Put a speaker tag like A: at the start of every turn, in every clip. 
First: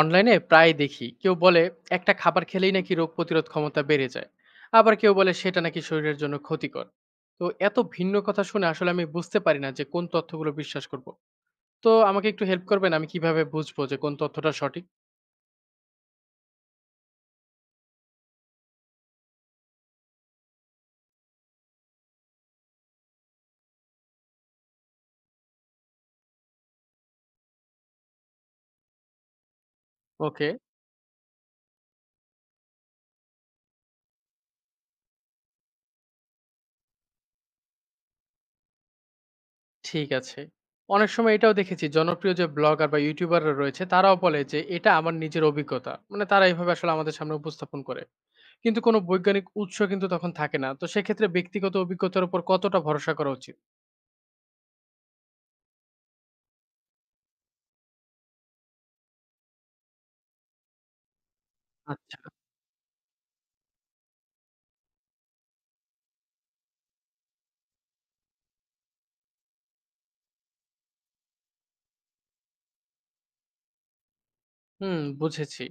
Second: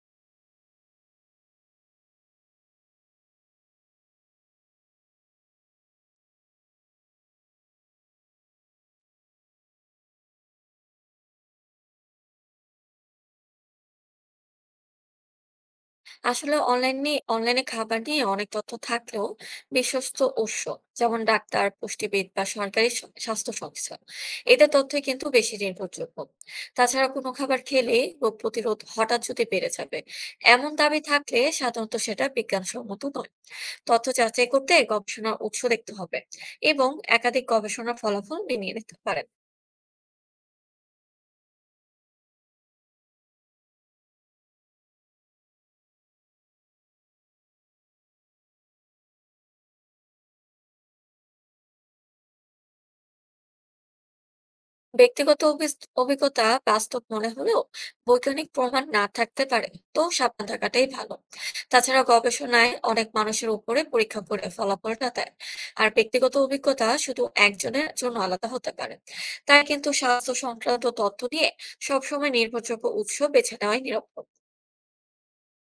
A: অনলাইনে প্রায় দেখি কেউ বলে একটা খাবার খেলেই নাকি রোগ প্রতিরোধ ক্ষমতা বেড়ে যায়, আবার কেউ বলে সেটা নাকি শরীরের জন্য ক্ষতিকর। তো এত ভিন্ন কথা শুনে আসলে আমি বুঝতে পারি না যে কোন তথ্যগুলো বিশ্বাস করব। তো আমাকে একটু হেল্প করবেন, আমি কিভাবে বুঝবো যে কোন তথ্যটা সঠিক?
B: আসলে অনলাইনে অনলাইনে খাবার নিয়ে অনেক তথ্য থাকলেও বিশ্বস্ত উৎস যেমন ডাক্তার, পুষ্টিবিদ বা সরকারি স্বাস্থ্য সংস্থা, এদের তথ্যই কিন্তু বেশি নির্ভরযোগ্য। তাছাড়া কোনো খাবার খেলে রোগ প্রতিরোধ হঠাৎ যদি বেড়ে যাবে
A: ওকে।
B: এমন দাবি থাকলে সাধারণত সেটা বিজ্ঞানসম্মত নয়। তথ্য যাচাই করতে গবেষণার উৎস দেখতে হবে, এবং একাধিক গবেষণার ফলাফল মিলিয়ে নিতে পারেন।
A: ঠিক আছে। অনেক সময় এটাও দেখেছি, জনপ্রিয় যে ব্লগার বা ইউটিউবাররা রয়েছে তারাও বলে যে এটা আমার নিজের অভিজ্ঞতা, মানে তারা এইভাবে আসলে আমাদের সামনে উপস্থাপন করে। কিন্তু কোনো বৈজ্ঞানিক উৎস কিন্তু তখন থাকে না। তো সেক্ষেত্রে ব্যক্তিগত অভিজ্ঞতার উপর কতটা ভরসা করা উচিত?
B: ব্যক্তিগত অভিজ্ঞতা বাস্তব মনে হলেও বৈজ্ঞানিক প্রমাণ না থাকতে পারে, তো সাবধান থাকাটাই ভালো। তাছাড়া
A: আচ্ছা।
B: গবেষণায় অনেক মানুষের উপরে পরীক্ষা করে ফলাফলটা দেয়। আর ব্যক্তিগত অভিজ্ঞতা শুধু একজনের জন্য আলাদা হতে পারে। তাই কিন্তু স্বাস্থ্য সংক্রান্ত তথ্য নিয়ে সবসময় নির্ভরযোগ্য উৎস বেছে নেওয়াই নিরাপদ।
A: হুম, বুঝেছি।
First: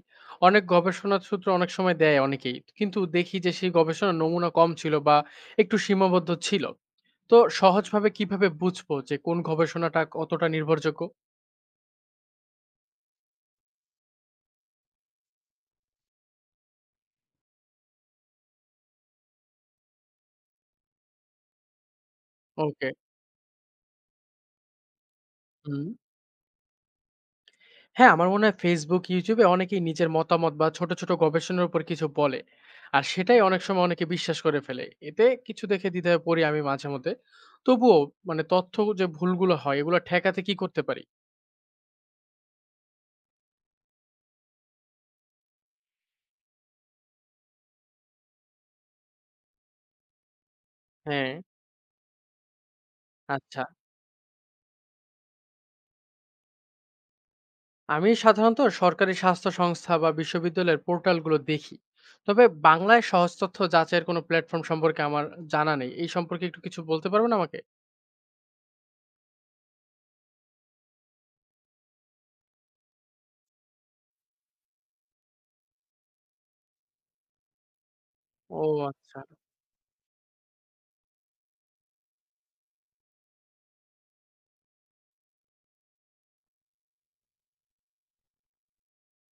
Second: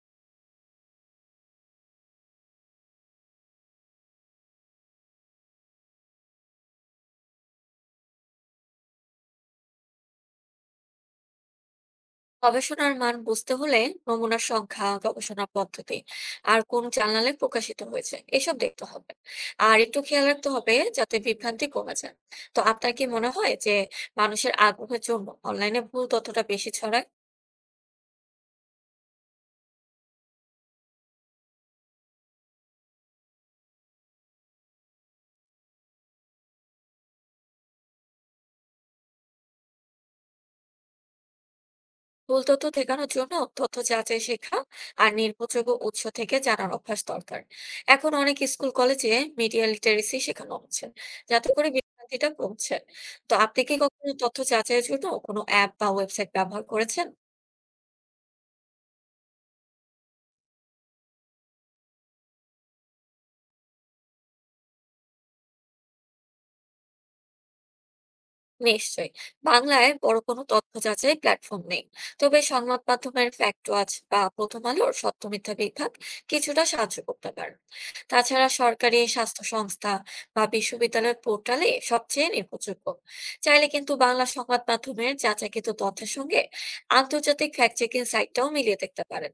A: অনেক গবেষণার সূত্র অনেক সময় দেয় অনেকেই। কিন্তু দেখি যে সেই গবেষণার নমুনা কম ছিল বা একটু সীমাবদ্ধ ছিল। তো সহজভাবে কিভাবে বুঝবো যে কোন গবেষণাটা কতটা নির্ভরযোগ্য?
B: গবেষণার মান বুঝতে হলে নমুনার সংখ্যা, গবেষণা পদ্ধতি, আর কোন জার্নালে প্রকাশিত হয়েছে এসব দেখতে হবে। আর একটু খেয়াল রাখতে হবে যাতে বিভ্রান্তি কমে যায়। তো
A: ওকে।
B: আপনার কি মনে হয় যে মানুষের আগ্রহের জন্য অনলাইনে
A: হুম।
B: ভুল তথ্যটা বেশি ছড়ায়?
A: হ্যাঁ, আমার মনে হয় Facebook, YouTube এ অনেকেই নিজের মতামত বা ছোট, ছোট গবেষণার উপর কিছু বলে। আর সেটাই অনেক সময় অনেকে বিশ্বাস করে ফেলে। এতে কিছু দেখে দ্বিধায় পড়ি আমি মাঝে মধ্যে। তবুও, মানে তথ্য যে ভুলগুলো হয় এগুলো ঠেকাতে কি করতে পারি?
B: ভুল তথ্য ঠেকানোর জন্য তথ্য যাচাই শেখা আর নির্ভরযোগ্য উৎস থেকে জানার অভ্যাস দরকার। এখন অনেক স্কুল কলেজে মিডিয়া লিটারেসি শেখানো হচ্ছে,
A: হ্যাঁ,
B: যাতে করে বিভ্রান্তিটা কমছে। তো আপনি
A: আচ্ছা।
B: কি কখনো তথ্য যাচাইয়ের জন্য কোনো অ্যাপ বা ওয়েবসাইট ব্যবহার করেছেন?
A: আমি সাধারণত সরকারি স্বাস্থ্য সংস্থা বা বিশ্ববিদ্যালয়ের পোর্টালগুলো দেখি। তবে বাংলায় সহজ তথ্য যাচাইয়ের কোনো প্ল্যাটফর্ম সম্পর্কে আমার জানা নেই। এই সম্পর্কে একটু কিছু বলতে পারবেন আমাকে?
B: নিশ্চয়ই। বাংলায় বড় কোনো তথ্য যাচাই প্ল্যাটফর্ম নেই, তবে সংবাদ মাধ্যমের ফ্যাক্ট ওয়াচ বা প্রথম আলোর সত্য মিথ্যা বিভাগ কিছুটা সাহায্য করতে পারে। তাছাড়া
A: ও,
B: সরকারি
A: আচ্ছা।
B: স্বাস্থ্য সংস্থা বা বিশ্ববিদ্যালয়ের পোর্টালে সবচেয়ে নির্ভরযোগ্য। চাইলে কিন্তু বাংলা সংবাদ মাধ্যমের যাচাইকৃত তথ্যের সঙ্গে আন্তর্জাতিক ফ্যাক্ট চেকিং সাইটটাও মিলিয়ে দেখতে পারেন।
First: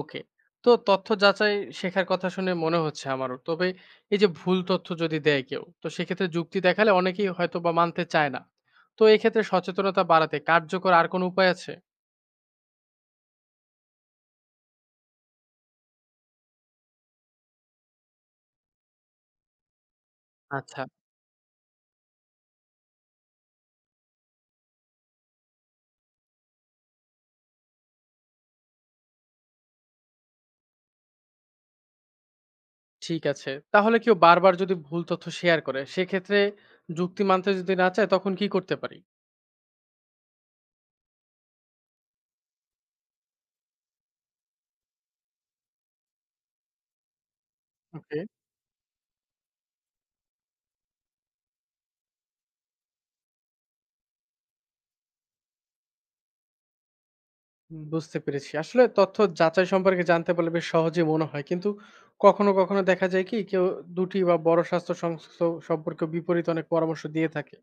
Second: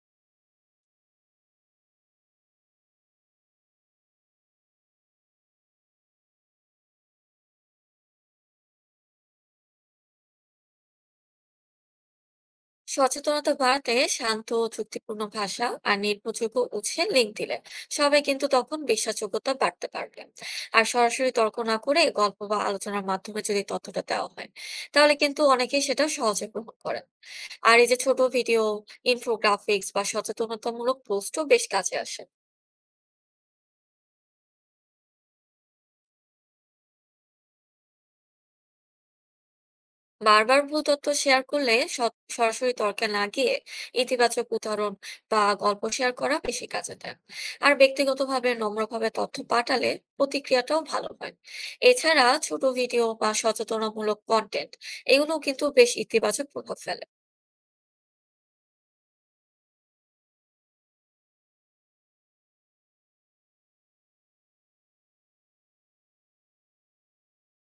A: ওকে। তো তথ্য যাচাই শেখার কথা শুনে মনে হচ্ছে আমারও। তবে এই যে ভুল তথ্য যদি দেয় কেউ, তো সেক্ষেত্রে যুক্তি দেখালে অনেকেই হয়তো বা মানতে চায় না। তো এক্ষেত্রে সচেতনতা বাড়াতে কার্যকর আর কোনো উপায় আছে?
B: সচেতনতা বাড়াতে শান্ত ও যুক্তিপূর্ণ ভাষা আর নির্ভরযোগ্য উৎসের লিঙ্ক দিলে সবাই কিন্তু তখন বিশ্বাসযোগ্যতা বাড়তে পারবে।
A: আচ্ছা।
B: আর সরাসরি তর্ক না করে গল্প বা আলোচনার মাধ্যমে যদি তথ্যটা দেওয়া হয়, তাহলে কিন্তু অনেকেই সেটা সহজে গ্রহণ করেন। আর এই যে ছোট ভিডিও, ইনফোগ্রাফিক্স বা সচেতনতামূলক পোস্টও বেশ কাজে আসে।
A: ঠিক আছে, তাহলে কেউ বারবার যদি ভুল তথ্য শেয়ার করে সেক্ষেত্রে যুক্তি মানতে যদি না চায়, তখন কি করতে পারি?
B: বারবার ভুল তথ্য শেয়ার করলে সরাসরি তর্কে না গিয়ে ইতিবাচক উদাহরণ বা গল্প শেয়ার করা বেশি কাজে দেয়। আর
A: ওকে,
B: ব্যক্তিগতভাবে নম্রভাবে তথ্য পাঠালে প্রতিক্রিয়াটাও ভালো হয়। এছাড়া ছোট ভিডিও বা সচেতনামূলক কন্টেন্ট, এগুলো কিন্তু বেশ ইতিবাচক প্রভাব ফেলে।
A: বুঝতে পেরেছি। আসলে তথ্য যাচাই সম্পর্কে জানতে পারলে বেশ সহজেই মনে হয়। কিন্তু কখনো, কখনো দেখা যায় কি কেউ ২টি বা বড় স্বাস্থ্য সংস্থা সম্পর্কে বিপরীত অনেক পরামর্শ দিয়ে থাকে।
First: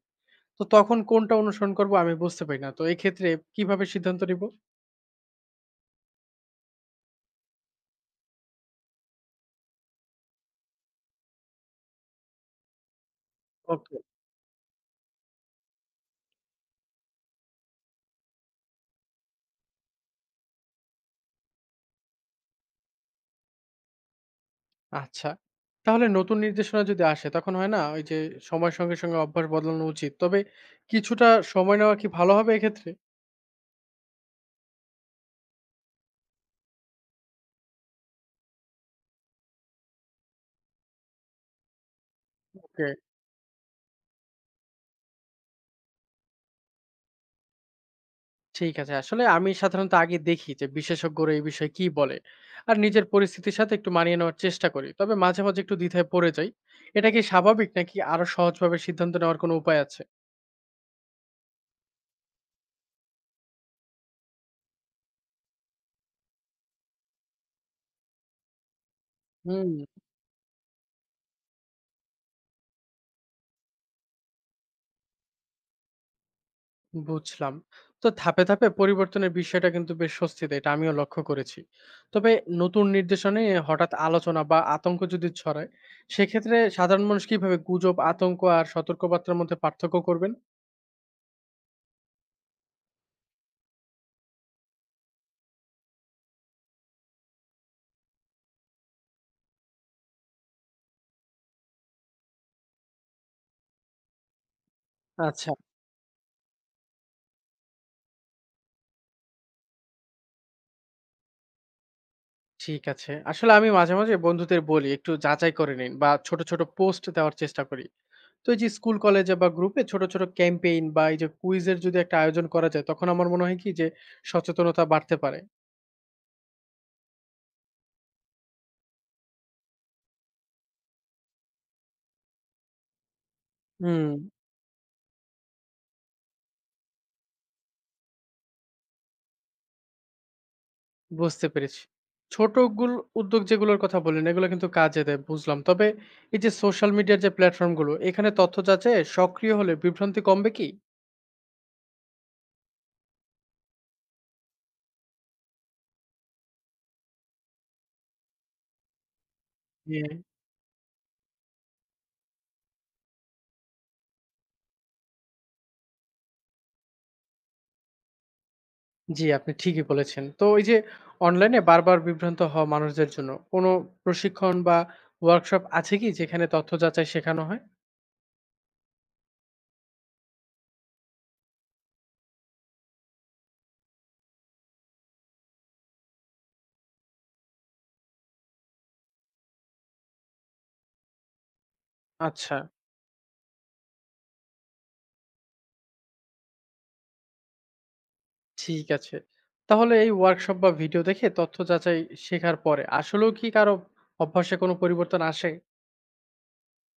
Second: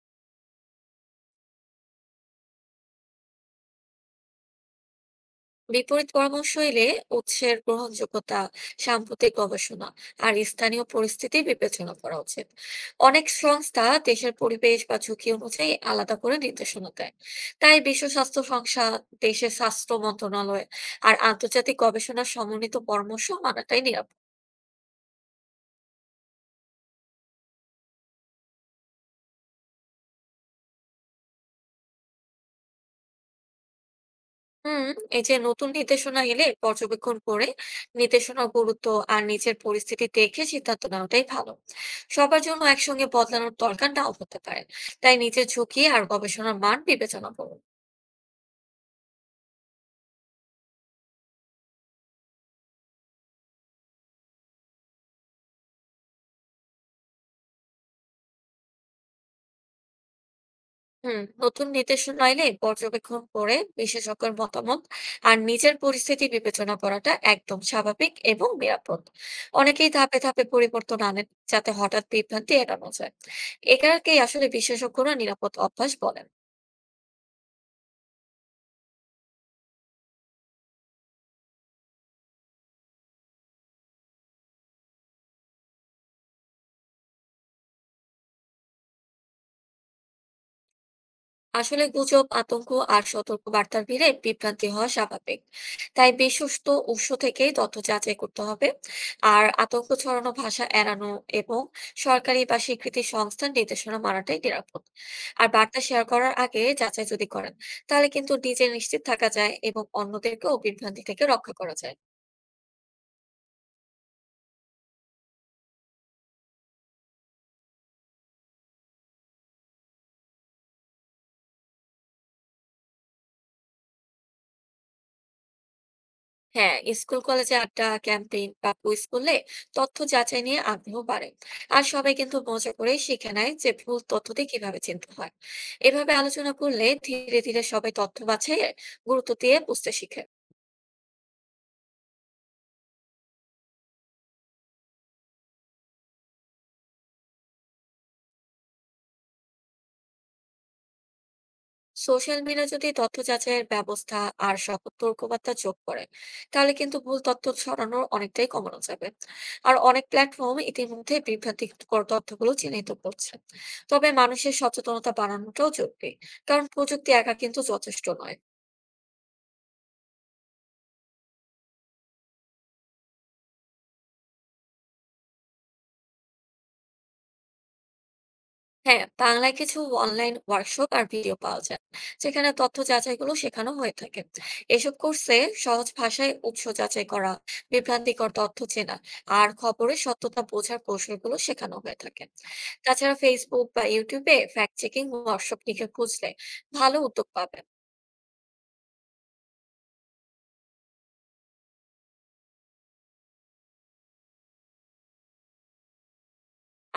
A: তো তখন কোনটা অনুসরণ করব আমি বুঝতে পারি না। তো এক্ষেত্রে কিভাবে সিদ্ধান্ত নিব?
B: বিপরীত পরামর্শ এলে উৎসের গ্রহণযোগ্যতা, সাম্প্রতিক গবেষণা আর স্থানীয় পরিস্থিতি বিবেচনা করা উচিত। অনেক সংস্থা
A: ওকে।
B: দেশের পরিবেশ বা ঝুঁকি অনুযায়ী আলাদা করে নির্দেশনা দেয়। তাই বিশ্ব স্বাস্থ্য সংস্থা, দেশের স্বাস্থ্য মন্ত্রণালয় আর আন্তর্জাতিক গবেষণার সমন্বিত পরামর্শ মানাটাই নিরাপদ।
A: আচ্ছা। তাহলে নতুন নির্দেশনা যদি আসে তখন হয় না, ওই যে সময়ের সঙ্গে, সঙ্গে অভ্যাস বদলানো উচিত। তবে কিছুটা সময় নেওয়া কি ভালো হবে এক্ষেত্রে?
B: হুম, এই যে নতুন নির্দেশনা এলে পর্যবেক্ষণ করে নির্দেশনার গুরুত্ব আর নিজের পরিস্থিতি দেখে সিদ্ধান্ত নেওয়াটাই ভালো। সবার জন্য একসঙ্গে বদলানোর দরকার নাও হতে পারে। তাই নিজের ঝুঁকি আর গবেষণার মান বিবেচনা করুন।
A: ঠিক আছে। আসলে আমি সাধারণত আগে দেখি যে বিশেষজ্ঞরা এই বিষয়ে কি বলে, আর নিজের পরিস্থিতির সাথে একটু মানিয়ে নেওয়ার চেষ্টা করি। তবে মাঝে, মাঝে একটু দ্বিধায় পড়ে যাই। এটা কি স্বাভাবিক, নাকি আরো সহজভাবে সিদ্ধান্ত নেওয়ার কোনো উপায় আছে?
B: হুম, নতুন নির্দেশনা এলে পর্যবেক্ষণ করে বিশেষজ্ঞের মতামত আর নিজের পরিস্থিতি বিবেচনা করাটা একদম স্বাভাবিক এবং নিরাপদ।
A: হুম।
B: অনেকেই ধাপে ধাপে পরিবর্তন আনেন, যাতে হঠাৎ বিভ্রান্তি এড়ানো যায়। এটাকেই আসলে বিশেষজ্ঞরা নিরাপদ অভ্যাস বলেন।
A: বুঝলাম। তো ধাপে, ধাপে পরিবর্তনের বিষয়টা কিন্তু বেশ স্বস্তি দেয়। এটা আমিও লক্ষ্য করেছি। তবে নতুন নির্দেশনে হঠাৎ আলোচনা বা আতঙ্ক যদি ছড়ায়, সেক্ষেত্রে সাধারণ মানুষ কিভাবে গুজব, আতঙ্ক আর সতর্কবার্তার মধ্যে পার্থক্য করবেন?
B: আসলে গুজব, আতঙ্ক আর সতর্কবার্তার ভিড়ে বিভ্রান্তি হওয়া স্বাভাবিক। তাই বিশ্বস্ত উৎস থেকেই তথ্য যাচাই করতে হবে। আর আতঙ্ক ছড়ানো ভাষা এড়ানো, এবং সরকারি বা স্বীকৃতি সংস্থার নির্দেশনা মানাটাই নিরাপদ। আর
A: আচ্ছা।
B: বার্তা শেয়ার করার আগে যাচাই যদি করেন, তাহলে কিন্তু নিজে নিশ্চিত থাকা যায় এবং অন্যদেরকেও বিভ্রান্তি থেকে রক্ষা করা যায়।
A: ঠিক আছে। আসলে আমি মাঝে, মাঝে বন্ধুদের বলি একটু যাচাই করে নিন, বা ছোট, ছোট পোস্ট দেওয়ার চেষ্টা করি। তো এই যে স্কুল, কলেজে বা গ্রুপে ছোট, ছোট ক্যাম্পেইন বা এই যে কুইজের যদি একটা আয়োজন করা যায়, তখন আমার মনে হয় কি যে সচেতনতা বাড়তে পারে।
B: হ্যাঁ, স্কুল কলেজে আড্ডা, ক্যাম্পেইন বা কুইজ করলে তথ্য যাচাই নিয়ে আগ্রহ বাড়ে। আর সবাই কিন্তু মজা করে শিখে নেয় যে ভুল
A: হুম।
B: তথ্য দিয়ে কিভাবে চিনতে হয়। এভাবে আলোচনা করলে ধীরে ধীরে সবাই তথ্য বাছাইয়ের গুরুত্ব দিয়ে বুঝতে শিখে।
A: বুঝতে পেরেছি। ছোট উদ্যোগ যেগুলোর কথা বললেন এগুলো কিন্তু কাজে দেয়, বুঝলাম। তবে এই যে সোশ্যাল মিডিয়ার যে প্ল্যাটফর্মগুলো, এখানে তথ্য যাচাইয়ে সক্রিয় হলে বিভ্রান্তি কমবে কি?
B: সোশ্যাল মিডিয়া যদি তথ্য যাচাইয়ের ব্যবস্থা আর সতর্কবার্তা যোগ করে, তাহলে কিন্তু ভুল তথ্য ছড়ানোর অনেকটাই কমানো যাবে। আর
A: জি।
B: অনেক প্ল্যাটফর্ম ইতিমধ্যে বিভ্রান্তিকর তথ্যগুলো চিহ্নিত করছে। তবে মানুষের সচেতনতা বাড়ানোটাও জরুরি, কারণ প্রযুক্তি একা কিন্তু যথেষ্ট নয়।
A: জি, আপনি ঠিকই বলেছেন। তো এই যে অনলাইনে বারবার বিভ্রান্ত হওয়া মানুষদের জন্য কোনো প্রশিক্ষণ বা ওয়ার্কশপ আছে কি, যেখানে তথ্য যাচাই শেখানো হয়?
B: হ্যাঁ, বাংলায় কিছু অনলাইন ওয়ার্কশপ আর ভিডিও পাওয়া যায়, যেখানে তথ্য যাচাইগুলো শেখানো হয়ে থাকে। এসব কোর্সে সহজ ভাষায় উৎস যাচাই করা, বিভ্রান্তিকর তথ্য চেনা আর খবরের সত্যতা বোঝার কৌশলগুলো শেখানো হয়ে থাকে।
A: আচ্ছা,
B: তাছাড়া ফেসবুক বা ইউটিউবে ফ্যাক্ট চেকিং ওয়ার্কশপ লিখে খুঁজলে ভালো উদ্যোগ পাবেন।
A: ঠিক আছে। তাহলে এই ওয়ার্কশপ বা ভিডিও দেখে তথ্য যাচাই শেখার পরে আসলেও কি কারো অভ্যাসে কোনো পরিবর্তন আসে?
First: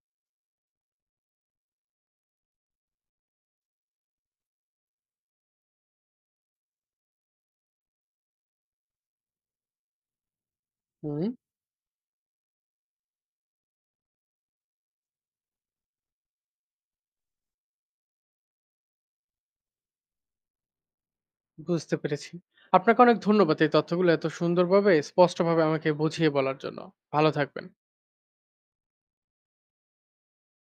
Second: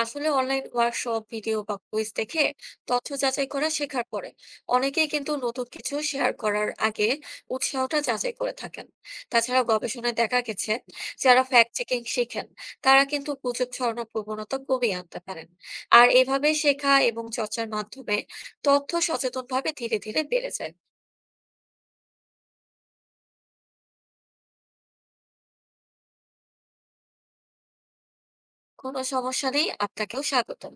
B: আসলে অনলাইন ওয়ার্কশপ, ভিডিও বা কুইজ দেখে তথ্য যাচাই করা শেখার পরে অনেকেই কিন্তু নতুন কিছু শেয়ার করার আগে উৎসাহটা যাচাই করে থাকেন। তাছাড়া গবেষণায় দেখা গেছে
A: হুম,
B: যারা ফ্যাক্ট চেকিং শিখেন, তারা কিন্তু গুজব ছড়ানোর প্রবণতা কমিয়ে আনতে পারেন। আর এভাবে শেখা এবং চর্চার মাধ্যমে তথ্য সচেতনভাবে ধীরে ধীরে বেড়ে যায়।
A: বুঝতে পেরেছি। আপনাকে অনেক ধন্যবাদ এই তথ্যগুলো এত সুন্দরভাবে, স্পষ্টভাবে আমাকে বুঝিয়ে বলার জন্য। ভালো থাকবেন।
B: কোনো সমস্যা নেই, আপনাকেও স্বাগতম।